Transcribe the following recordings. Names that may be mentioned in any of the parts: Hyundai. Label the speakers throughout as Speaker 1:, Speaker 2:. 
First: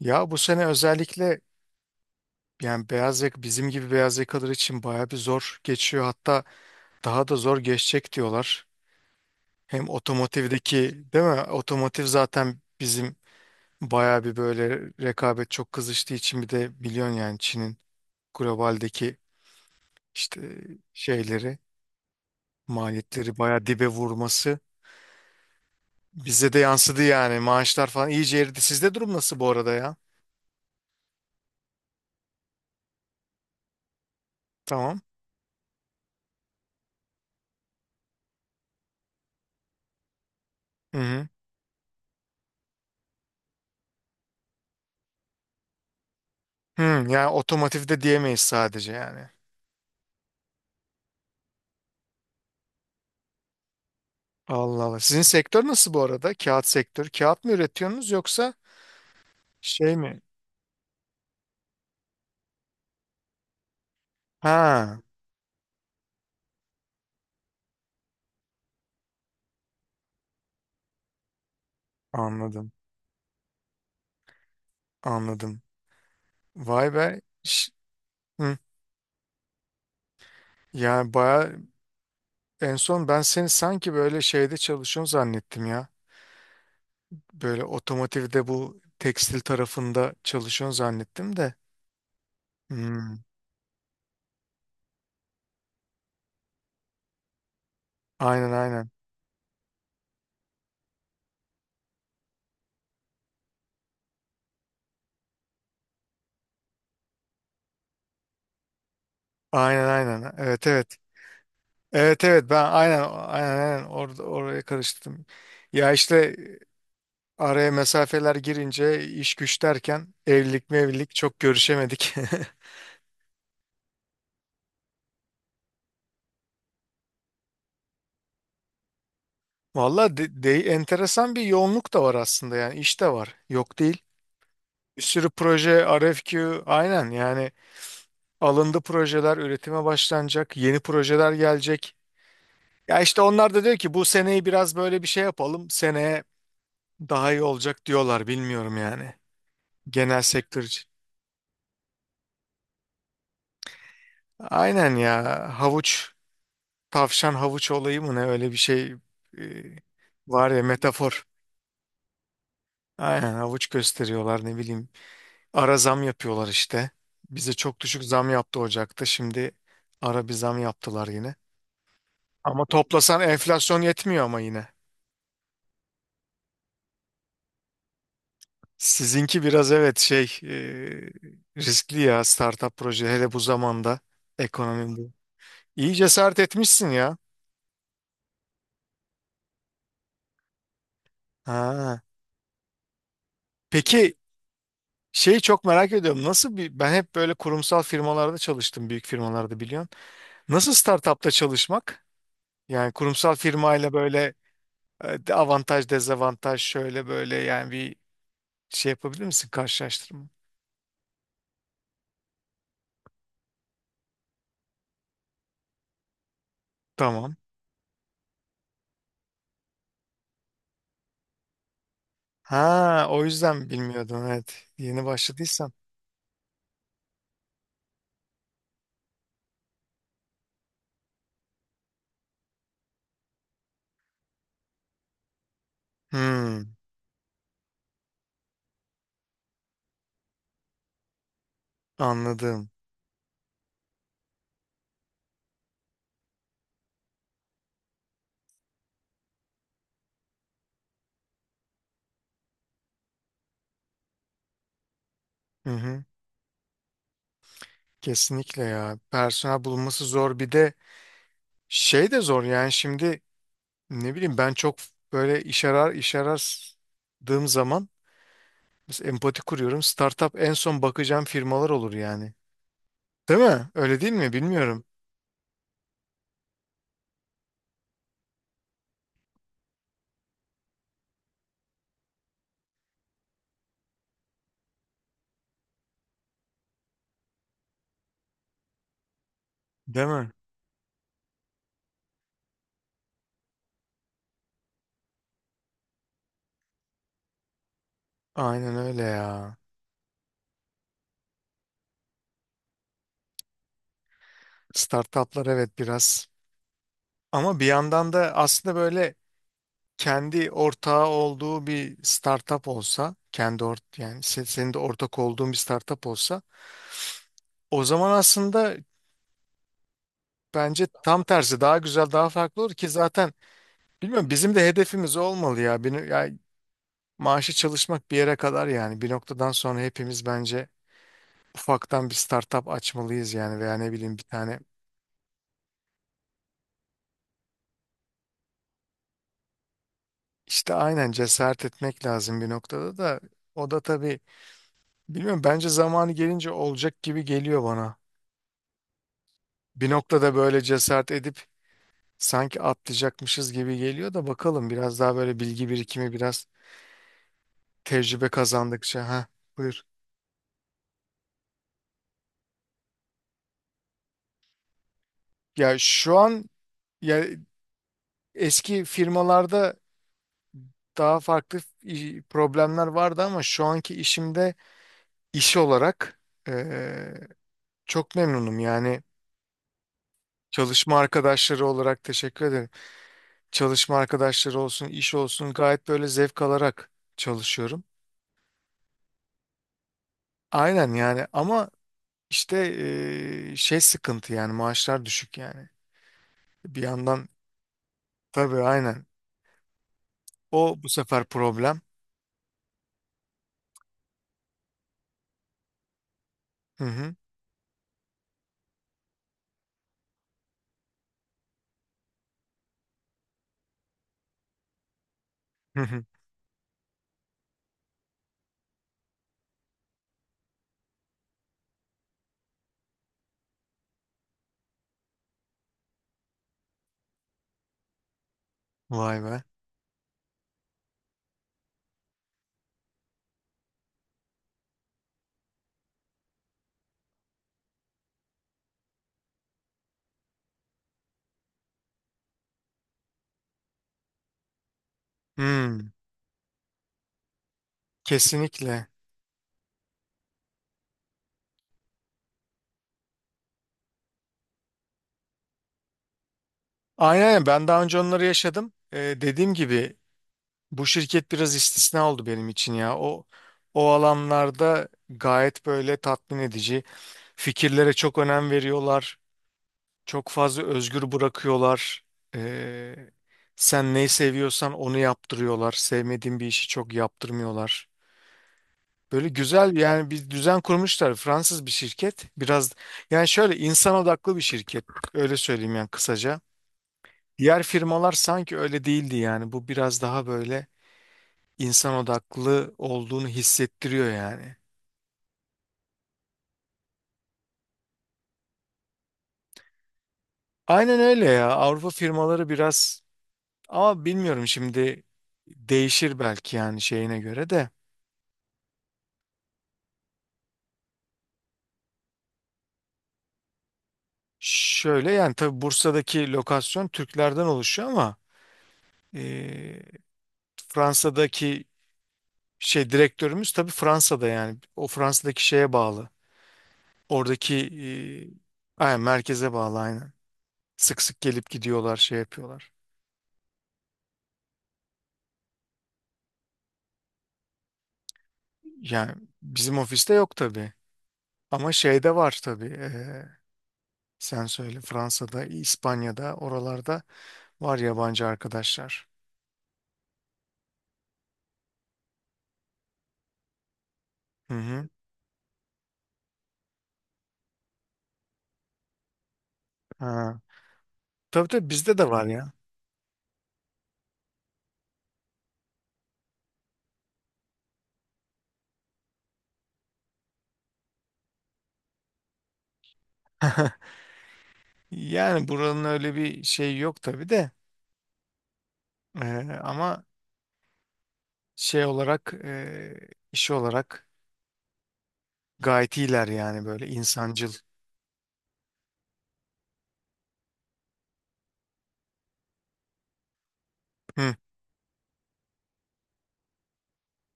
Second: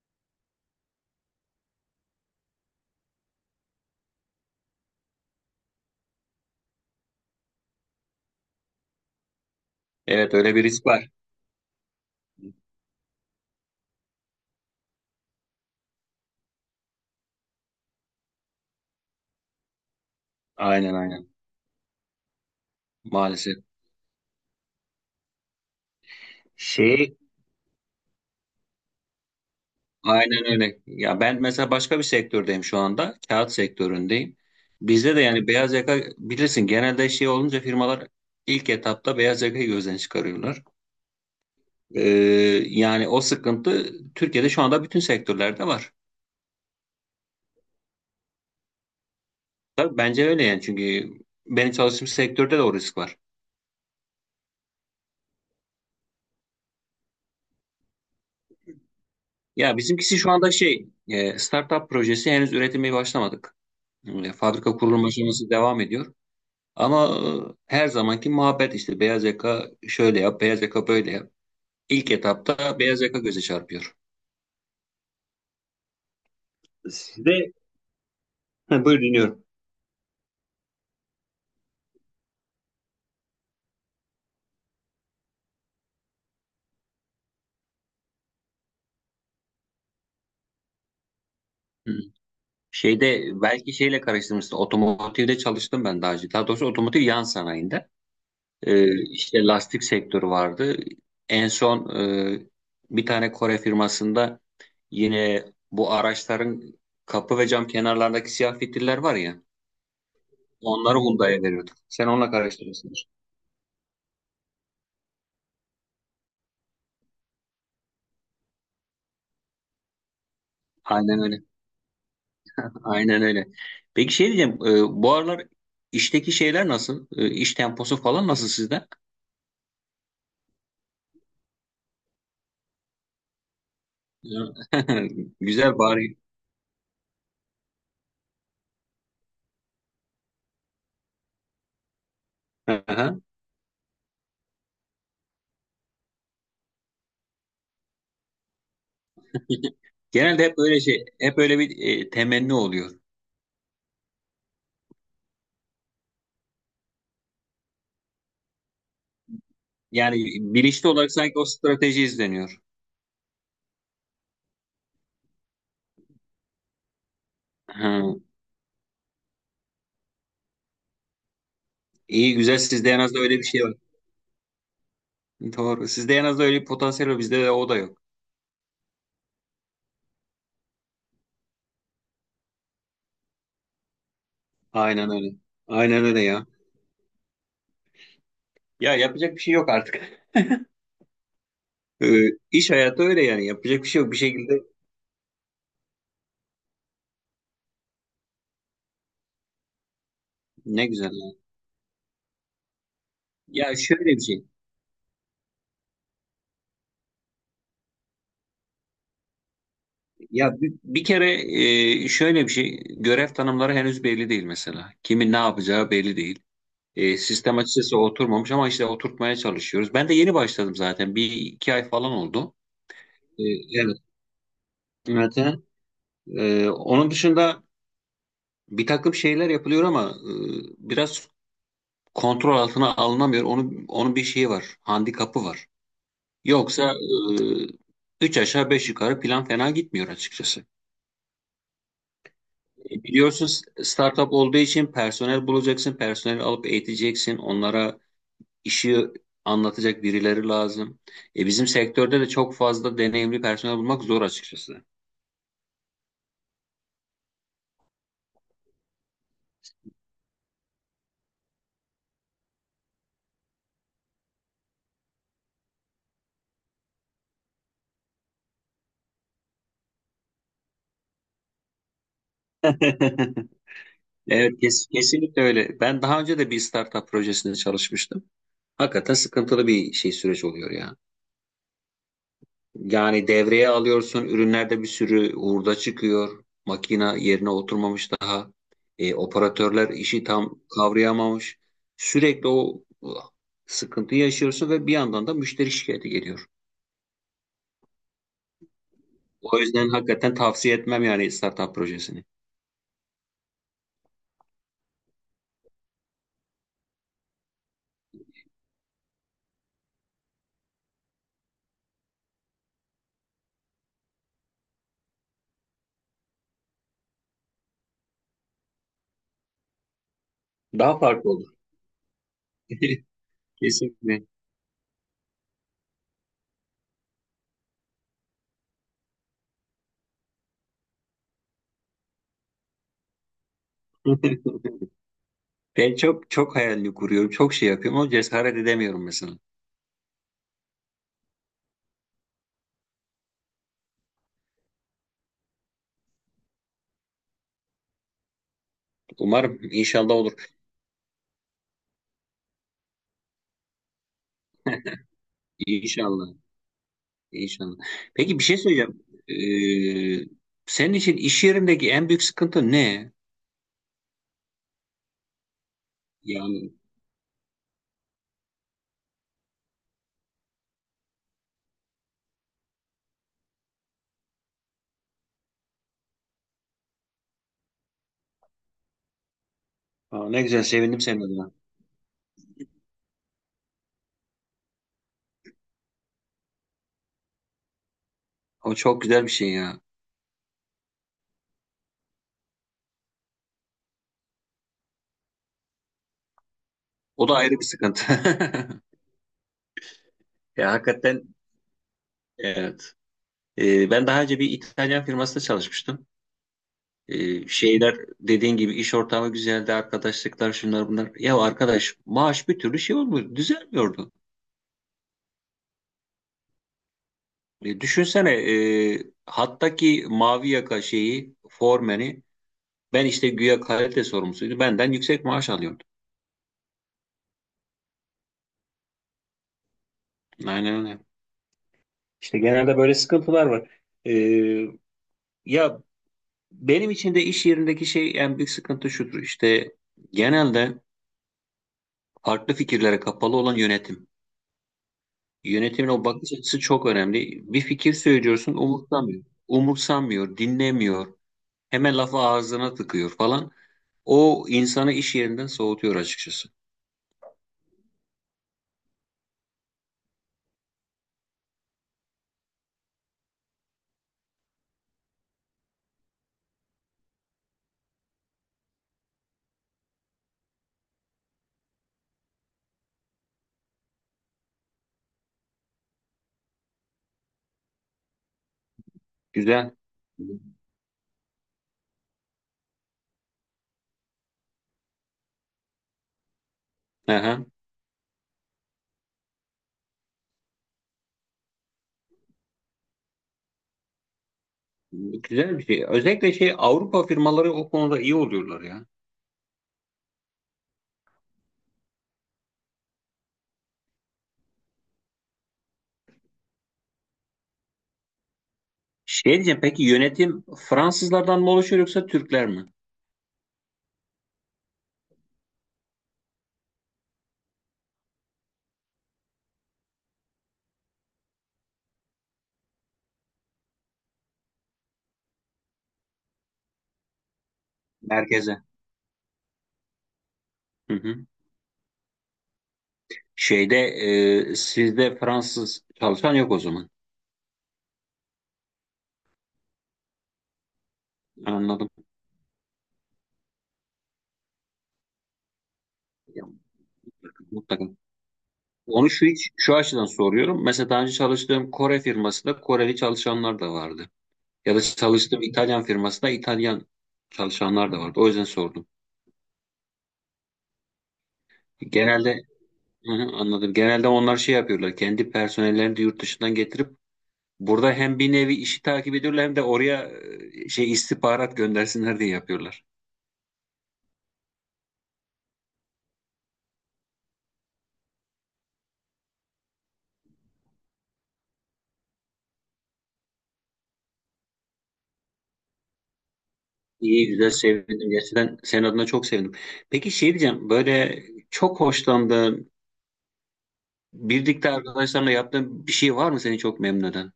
Speaker 1: Ya bu sene özellikle yani beyaz yaka bizim gibi beyaz yakalar için baya bir zor geçiyor. Hatta daha da zor geçecek diyorlar. Hem
Speaker 2: Evet, öyle bir risk
Speaker 1: otomotivdeki
Speaker 2: var.
Speaker 1: değil mi? Otomotiv zaten bizim baya bir böyle rekabet çok kızıştığı için bir de biliyorsun yani Çin'in globaldeki işte
Speaker 2: Aynen, aynen.
Speaker 1: şeyleri maliyetleri
Speaker 2: Maalesef.
Speaker 1: baya dibe vurması bize de yansıdı
Speaker 2: Şey
Speaker 1: yani maaşlar falan iyice eridi. Sizde durum nasıl bu arada ya?
Speaker 2: aynen öyle. Ya ben mesela başka bir sektördeyim şu anda. Kağıt sektöründeyim.
Speaker 1: Tamam.
Speaker 2: Bizde de yani beyaz yaka bilirsin genelde şey olunca firmalar ilk etapta beyaz yakayı gözden çıkarıyorlar.
Speaker 1: Hı hı.
Speaker 2: Ee, Yani o sıkıntı Türkiye'de şu anda bütün sektörlerde var.
Speaker 1: Hı, yani otomotivde diyemeyiz sadece yani.
Speaker 2: Tabii bence öyle yani, çünkü benim çalıştığım sektörde de o risk var.
Speaker 1: Allah Allah. Sizin sektör nasıl bu arada? Kağıt sektörü. Kağıt mı üretiyorsunuz yoksa
Speaker 2: Ya
Speaker 1: şey
Speaker 2: bizimkisi
Speaker 1: mi?
Speaker 2: şu anda startup projesi, henüz üretime başlamadık. Fabrika
Speaker 1: Ha,
Speaker 2: kurulum aşaması devam ediyor. Ama her zamanki muhabbet işte, beyaz yaka şöyle yap, beyaz yaka böyle yap. İlk
Speaker 1: anladım.
Speaker 2: etapta beyaz yaka göze çarpıyor.
Speaker 1: Anladım. Vay be.
Speaker 2: Sizde
Speaker 1: Hı.
Speaker 2: ha, buyur, dinliyorum.
Speaker 1: Yani baya en son ben seni sanki böyle şeyde çalışıyorsun zannettim ya. Böyle otomotivde bu tekstil tarafında çalışıyorsun zannettim de.
Speaker 2: Hı.
Speaker 1: Hmm.
Speaker 2: Şeyde belki şeyle karıştırmışsın. Otomotivde çalıştım ben daha önce. Daha doğrusu otomotiv yan sanayinde.
Speaker 1: Aynen aynen.
Speaker 2: İşte lastik sektörü vardı. En son e, bir tane Kore firmasında, yine bu araçların kapı ve cam kenarlarındaki siyah fitiller var ya.
Speaker 1: Aynen aynen. Evet evet.
Speaker 2: Onları Hyundai'ye veriyorduk. Sen
Speaker 1: Evet
Speaker 2: onunla
Speaker 1: evet ben
Speaker 2: karıştırıyorsun.
Speaker 1: aynen orada oraya karıştırdım. Ya işte araya mesafeler girince iş güç derken evlilik mevlilik
Speaker 2: Aynen
Speaker 1: çok
Speaker 2: öyle.
Speaker 1: görüşemedik.
Speaker 2: Aynen öyle. Peki şey diyeceğim, bu aralar işteki şeyler nasıl? İş temposu falan nasıl sizde?
Speaker 1: Valla enteresan bir yoğunluk da var aslında yani iş de var yok değil.
Speaker 2: Ya.
Speaker 1: Bir sürü proje
Speaker 2: Güzel bari.
Speaker 1: RFQ aynen yani alındı projeler üretime başlanacak yeni projeler gelecek. Ya
Speaker 2: Aha.
Speaker 1: işte onlar da diyor ki bu seneyi biraz böyle bir şey yapalım seneye daha iyi olacak diyorlar bilmiyorum yani genel
Speaker 2: Genelde hep
Speaker 1: sektör
Speaker 2: böyle
Speaker 1: için.
Speaker 2: şey, hep öyle bir temenni oluyor.
Speaker 1: Aynen ya, havuç. Tavşan havuç olayı mı ne öyle bir şey e,
Speaker 2: Yani
Speaker 1: var ya,
Speaker 2: bilinçli olarak
Speaker 1: metafor.
Speaker 2: sanki o strateji izleniyor.
Speaker 1: Aynen havuç gösteriyorlar ne bileyim. Ara zam yapıyorlar işte. Bize çok
Speaker 2: Ha.
Speaker 1: düşük zam yaptı Ocak'ta. Şimdi ara bir zam yaptılar yine.
Speaker 2: İyi, güzel,
Speaker 1: Ama
Speaker 2: sizde en az da
Speaker 1: toplasan
Speaker 2: öyle bir şey var.
Speaker 1: enflasyon yetmiyor ama yine.
Speaker 2: Doğru. Sizde en az da öyle bir potansiyel var. Bizde de o da yok.
Speaker 1: Sizinki biraz evet şey riskli ya, startup proje hele bu zamanda ekonomi
Speaker 2: Aynen
Speaker 1: bu.
Speaker 2: öyle.
Speaker 1: İyi
Speaker 2: Aynen öyle
Speaker 1: cesaret
Speaker 2: ya.
Speaker 1: etmişsin ya.
Speaker 2: Ya yapacak bir şey yok artık.
Speaker 1: Ha.
Speaker 2: E, iş hayatı öyle yani. Yapacak bir şey yok.
Speaker 1: Peki
Speaker 2: Bir şekilde
Speaker 1: şeyi çok merak ediyorum. Nasıl bir, ben hep böyle kurumsal firmalarda çalıştım, büyük firmalarda biliyorsun. Nasıl
Speaker 2: Ne
Speaker 1: startupta
Speaker 2: güzel.
Speaker 1: çalışmak? Yani kurumsal
Speaker 2: Ya
Speaker 1: firmayla
Speaker 2: şöyle bir
Speaker 1: böyle
Speaker 2: şey.
Speaker 1: avantaj dezavantaj şöyle böyle yani bir şey yapabilir misin, karşılaştırma?
Speaker 2: Ya bir kere şöyle bir şey, görev tanımları henüz belli değil mesela. Kimin ne yapacağı belli değil.
Speaker 1: Tamam.
Speaker 2: Sistem açıkçası oturmamış, ama işte oturtmaya çalışıyoruz. Ben de yeni başladım zaten, bir iki ay falan oldu.
Speaker 1: Ha, o
Speaker 2: E,
Speaker 1: yüzden
Speaker 2: evet.
Speaker 1: bilmiyordun, evet. Yeni
Speaker 2: Evet.
Speaker 1: başladıysan.
Speaker 2: Onun dışında bir takım şeyler yapılıyor ama biraz kontrol altına alınamıyor. Onun bir şeyi var, handikapı var.
Speaker 1: Hmm,
Speaker 2: Yoksa e, üç aşağı beş yukarı plan fena gitmiyor açıkçası.
Speaker 1: anladım.
Speaker 2: Biliyorsun, startup olduğu için personel bulacaksın, personeli alıp eğiteceksin, onlara işi anlatacak birileri lazım. E bizim sektörde de çok fazla deneyimli personel bulmak zor açıkçası.
Speaker 1: Hı hı. Kesinlikle ya. Personel bulunması zor, bir de şey de zor yani şimdi ne bileyim, ben çok böyle iş arar, iş aradığım zaman mesela empati kuruyorum. Startup en son bakacağım firmalar olur yani. Değil mi? Öyle değil mi?
Speaker 2: Evet,
Speaker 1: Bilmiyorum.
Speaker 2: kesinlikle öyle. Ben daha önce de bir startup projesinde çalışmıştım. Hakikaten sıkıntılı bir şey, süreç oluyor ya. Yani devreye alıyorsun, ürünlerde bir sürü hurda çıkıyor. Makina yerine oturmamış daha. Operatörler
Speaker 1: Değil
Speaker 2: işi
Speaker 1: mi?
Speaker 2: tam kavrayamamış. Sürekli o sıkıntıyı yaşıyorsun ve bir yandan da müşteri şikayeti geliyor.
Speaker 1: Aynen öyle ya.
Speaker 2: O yüzden hakikaten tavsiye etmem yani startup projesini.
Speaker 1: Startuplar evet biraz. Ama bir yandan da aslında böyle kendi ortağı olduğu bir startup olsa, kendi ort yani senin de ortak olduğun bir startup olsa, o zaman aslında bence
Speaker 2: Daha
Speaker 1: tam
Speaker 2: farklı olur.
Speaker 1: tersi daha güzel, daha farklı olur ki zaten
Speaker 2: Kesinlikle.
Speaker 1: bilmiyorum bizim de hedefimiz o olmalı ya. Bir, ya maaşı çalışmak bir yere kadar yani bir noktadan sonra hepimiz bence ufaktan bir startup açmalıyız yani veya ne bileyim bir tane.
Speaker 2: Ben çok çok hayalini kuruyorum, çok şey yapıyorum ama cesaret edemiyorum mesela.
Speaker 1: İşte aynen, cesaret etmek lazım bir noktada da. O da tabii bilmiyorum, bence zamanı gelince olacak gibi geliyor bana.
Speaker 2: Umarım
Speaker 1: Bir
Speaker 2: inşallah
Speaker 1: noktada
Speaker 2: olur.
Speaker 1: böyle cesaret edip sanki atlayacakmışız gibi geliyor da bakalım, biraz daha böyle bilgi birikimi,
Speaker 2: İnşallah.
Speaker 1: biraz
Speaker 2: İnşallah.
Speaker 1: tecrübe
Speaker 2: Peki bir şey söyleyeceğim.
Speaker 1: kazandıkça. Ha, buyur.
Speaker 2: Ee, Senin için iş yerindeki en büyük sıkıntı ne?
Speaker 1: Ya şu an
Speaker 2: Yani
Speaker 1: ya eski firmalarda daha farklı problemler vardı ama şu anki işimde iş olarak eee, çok memnunum yani,
Speaker 2: Aa, ne güzel,
Speaker 1: çalışma
Speaker 2: sevindim senin adına.
Speaker 1: arkadaşları olarak teşekkür ederim. Çalışma arkadaşları olsun, iş olsun gayet böyle zevk alarak çalışıyorum.
Speaker 2: O çok güzel bir şey ya.
Speaker 1: Aynen yani ama işte şey sıkıntı yani maaşlar düşük yani. Bir yandan
Speaker 2: O da ayrı bir sıkıntı.
Speaker 1: tabii aynen.
Speaker 2: Ya
Speaker 1: O bu sefer
Speaker 2: hakikaten
Speaker 1: problem.
Speaker 2: evet. Ben daha önce bir İtalyan firmasında çalışmıştım.
Speaker 1: Hı hı.
Speaker 2: Şeyler dediğin gibi iş ortamı güzeldi, arkadaşlıklar şunlar bunlar. Ya arkadaş, maaş bir türlü şey olmuyor, düzelmiyordu.
Speaker 1: Hı hı.
Speaker 2: Düşünsene, hattaki mavi yaka şeyi, formeni. Ben işte güya kalite sorumlusuydu. Benden yüksek maaş alıyordu.
Speaker 1: Vay be.
Speaker 2: Aynen öyle. İşte genelde böyle sıkıntılar var. Ee, Ya benim için de iş yerindeki şey en büyük sıkıntı şudur. İşte genelde farklı fikirlere kapalı olan yönetim.
Speaker 1: Hmm,
Speaker 2: Yönetimin o bakış açısı çok önemli. Bir fikir söylüyorsun,
Speaker 1: kesinlikle.
Speaker 2: umursamıyor. Umursamıyor, dinlemiyor. Hemen lafı ağzına tıkıyor falan. O insanı iş yerinden soğutuyor açıkçası.
Speaker 1: Aynen aynen. Ben daha önce onları yaşadım. Dediğim gibi bu şirket biraz istisna oldu benim için ya. O alanlarda gayet böyle tatmin edici. Fikirlere çok önem veriyorlar. Çok fazla özgür bırakıyorlar. Ee, sen neyi seviyorsan onu yaptırıyorlar. Sevmediğin bir işi çok yaptırmıyorlar. Böyle
Speaker 2: Güzel.
Speaker 1: güzel yani bir düzen kurmuşlar. Fransız bir şirket. Biraz yani şöyle insan odaklı bir şirket. Öyle söyleyeyim yani kısaca.
Speaker 2: Aha.
Speaker 1: Diğer firmalar sanki öyle değildi yani. Bu biraz daha böyle insan odaklı olduğunu hissettiriyor yani.
Speaker 2: Güzel bir şey. Özellikle şey, Avrupa firmaları o konuda iyi oluyorlar ya.
Speaker 1: Aynen öyle ya. Avrupa firmaları biraz, ama bilmiyorum şimdi değişir belki yani şeyine göre de.
Speaker 2: Şey diyeceğim, peki yönetim Fransızlardan mı oluşuyor yoksa Türkler mi?
Speaker 1: Şöyle yani, tabii Bursa'daki lokasyon Türklerden oluşuyor ama e, Fransa'daki şey direktörümüz tabii Fransa'da, yani o Fransa'daki şeye bağlı. Oradaki
Speaker 2: Merkeze.
Speaker 1: aynen, merkeze bağlı aynen.
Speaker 2: Hı
Speaker 1: Sık sık
Speaker 2: hı.
Speaker 1: gelip gidiyorlar, şey yapıyorlar.
Speaker 2: Şeyde sizde Fransız çalışan yok o zaman.
Speaker 1: Yani bizim ofiste yok tabii ama
Speaker 2: Anladım.
Speaker 1: şeyde var tabii sen söyle, Fransa'da, İspanya'da
Speaker 2: Ya,
Speaker 1: oralarda var
Speaker 2: mutlaka.
Speaker 1: yabancı arkadaşlar.
Speaker 2: Onu şu hiç şu açıdan soruyorum. Mesela daha önce çalıştığım Kore firmasında Koreli çalışanlar da vardı.
Speaker 1: Hı
Speaker 2: Ya da
Speaker 1: hı.
Speaker 2: çalıştığım İtalyan firmasında İtalyan çalışanlar da vardı. O yüzden sordum.
Speaker 1: Ha. Tabii tabii bizde de var
Speaker 2: Genelde
Speaker 1: ya.
Speaker 2: Hı hı, anladım. Genelde onlar şey yapıyorlar. Kendi personellerini de yurt dışından getirip burada hem bir nevi işi takip ediyorlar, hem de oraya şey istihbarat göndersinler diye yapıyorlar.
Speaker 1: Yani buranın öyle bir şey yok tabii de ama şey olarak iş olarak gayet iyiler yani, böyle
Speaker 2: İyi, güzel,
Speaker 1: insancıl.
Speaker 2: sevindim. Gerçekten senin adına çok sevindim. Peki şey diyeceğim, böyle çok hoşlandığın,
Speaker 1: Hı.
Speaker 2: birlikte arkadaşlarla yaptığın bir şey var mı seni çok memnun eden?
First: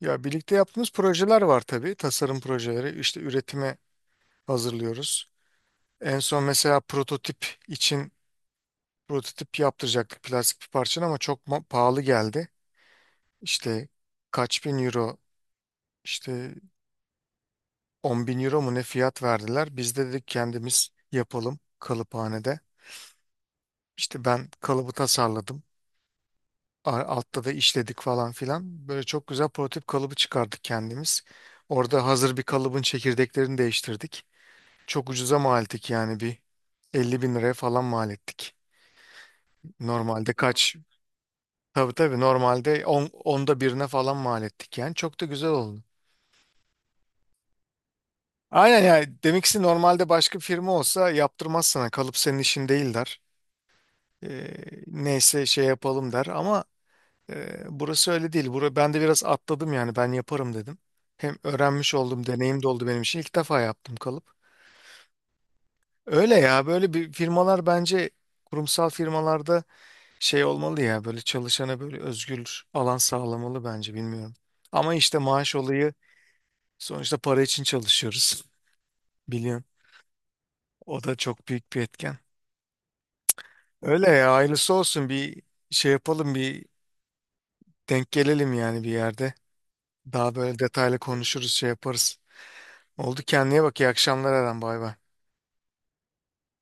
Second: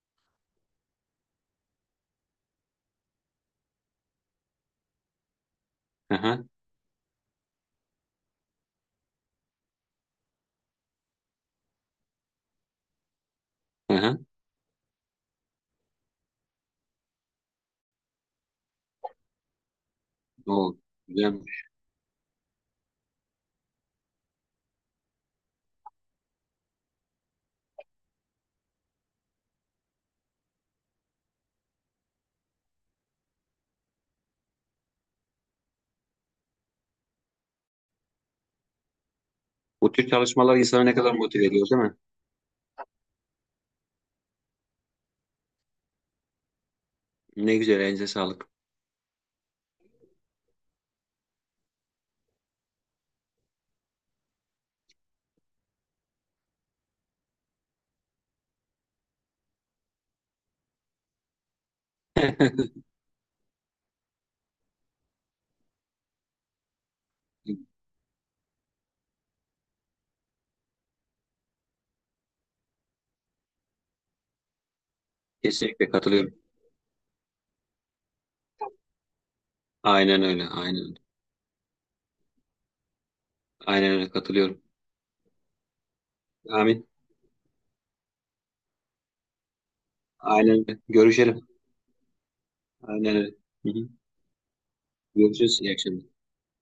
Speaker 1: Ya birlikte yaptığımız projeler var tabii, tasarım projeleri işte üretime hazırlıyoruz. En
Speaker 2: Aha,
Speaker 1: son mesela prototip için prototip yaptıracaktık plastik bir parçanın ama çok pahalı geldi. İşte
Speaker 2: aha.
Speaker 1: kaç bin euro işte 10 bin euro mu ne fiyat verdiler, biz de dedik
Speaker 2: O,
Speaker 1: kendimiz
Speaker 2: güzel.
Speaker 1: yapalım kalıphanede. İşte ben kalıbı tasarladım. Altta da işledik falan filan. Böyle çok güzel prototip kalıbı çıkardık kendimiz. Orada hazır bir kalıbın çekirdeklerini değiştirdik. Çok ucuza mal ettik yani, bir 50 bin liraya falan mal ettik.
Speaker 2: Bu tür
Speaker 1: Normalde
Speaker 2: çalışmalar
Speaker 1: kaç?
Speaker 2: insanı ne kadar motive ediyor, değil
Speaker 1: Tabii
Speaker 2: mi?
Speaker 1: tabii, normalde 10, onda birine falan mal ettik yani. Çok da güzel oldu.
Speaker 2: Ne güzel, elinize sağlık.
Speaker 1: Aynen yani, demek ki normalde başka bir firma olsa yaptırmaz sana. Kalıp senin işin değil der. Ee, neyse şey yapalım der ama burası öyle değil. Bura, ben de biraz atladım yani, ben yaparım dedim. Hem öğrenmiş oldum, deneyim de oldu benim için. İlk defa yaptım kalıp. Öyle ya, böyle bir firmalar bence, kurumsal firmalarda şey olmalı ya, böyle çalışana böyle özgür alan sağlamalı bence, bilmiyorum. Ama işte maaş
Speaker 2: Kesinlikle
Speaker 1: olayı,
Speaker 2: katılıyorum.
Speaker 1: sonuçta para için çalışıyoruz. Biliyorsun.
Speaker 2: Aynen öyle. Aynen öyle.
Speaker 1: O da çok büyük bir etken.
Speaker 2: Aynen
Speaker 1: Öyle
Speaker 2: öyle,
Speaker 1: ya,
Speaker 2: katılıyorum.
Speaker 1: hayırlısı olsun, bir şey yapalım, bir
Speaker 2: Amin.
Speaker 1: denk gelelim yani bir yerde. Daha böyle
Speaker 2: Aynen öyle.
Speaker 1: detaylı
Speaker 2: Görüşelim.
Speaker 1: konuşuruz, şey yaparız.
Speaker 2: Aynen
Speaker 1: Oldu,
Speaker 2: öyle.
Speaker 1: kendine
Speaker 2: Hı
Speaker 1: bak, iyi
Speaker 2: hı.
Speaker 1: akşamlar Eren, bay bay.
Speaker 2: Görüşürüz. İyi akşamlar.